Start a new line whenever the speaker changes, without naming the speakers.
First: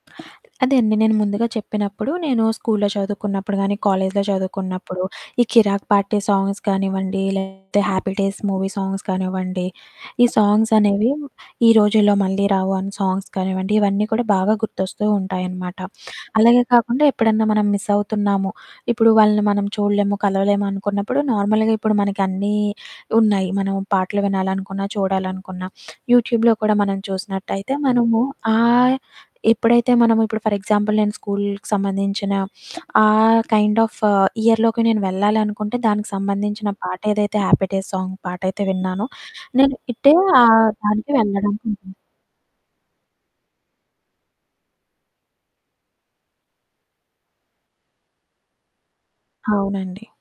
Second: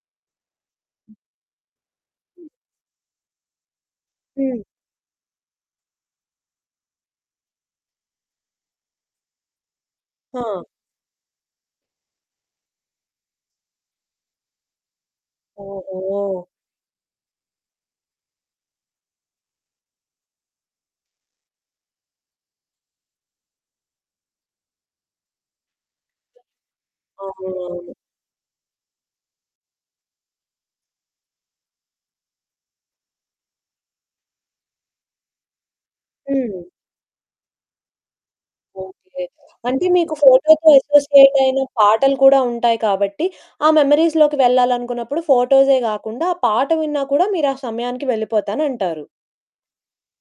అదే అండి, నేను ముందుగా చెప్పినప్పుడు, నేను స్కూలులో చదువుకున్నప్పుడు కానీ కాలేజిలో
హ్మ్.
చదువుకున్నప్పుడు ఈ 'కిరాక్ పార్టీ' సాంగ్స్ కానివ్వండి, లేకపోతే 'హ్యాపీ డేస్' మూవీ సాంగ్స్ కానివ్వండి, ఈ
ఆ!
సాంగ్స్ అనేవి, ఈ రోజుల్లో మళ్ళీ రావు అని సాంగ్స్ కానివ్వండి, ఇవన్నీ కూడా బాగా గుర్తొస్తూ ఉంటాయనమాట.
ఓహొ!
అలాగే కాకుండా ఎప్పుడన్నా మనం మిస్ అవుతున్నాము, ఇప్పుడు వాళ్ళని మనం చూడలేము, కలవలేము అనుకున్నప్పుడు నార్మల్‌గా ఇప్పుడు మనకి అన్నీ ఉన్నాయి, మనం పాటలు వినాలనుకున్నా, చూడాలనుకున్న, యూట్యూబ్‌లో కూడా మనం చూసినట్టయితే
అవునవును.
మనము ఆహ్, ఎప్పుడైతే మనము ఇప్పుడు ఫర్ ఎగ్జాంపుల్ నేను స్కూలుకి సంబంధించిన, ఆ కైండ్ ఆఫ్ ఆహ్, ఇయర్‌లోకి నేను వెళ్ళాలనుకుంటే, దానికి
హ్మ్.
సంబంధించిన పాటేదైతే 'హ్యాపీ డేస్' సాంగ్ పాటయితే విన్నానో,
ఓకె.
నేను
అంటే మీకు
ఇట్టే ఆ
ఫోటోతో
దానికి,
అసోసియేట్ అయిన
వెళ్ళడానికి ఉంటుంది.
పాటలు కూడా ఉంటాయి కాబట్టి, ఆ మెమోరీస్‌లోకి వెళ్ళాలనుకున్నప్పుడు, ఫోటోసే కాకుండా, ఆ పాట విన్నా కూడా, మీరు ఆ సమయానికి వెళ్ళిపోతానంటారు.
అవునండి.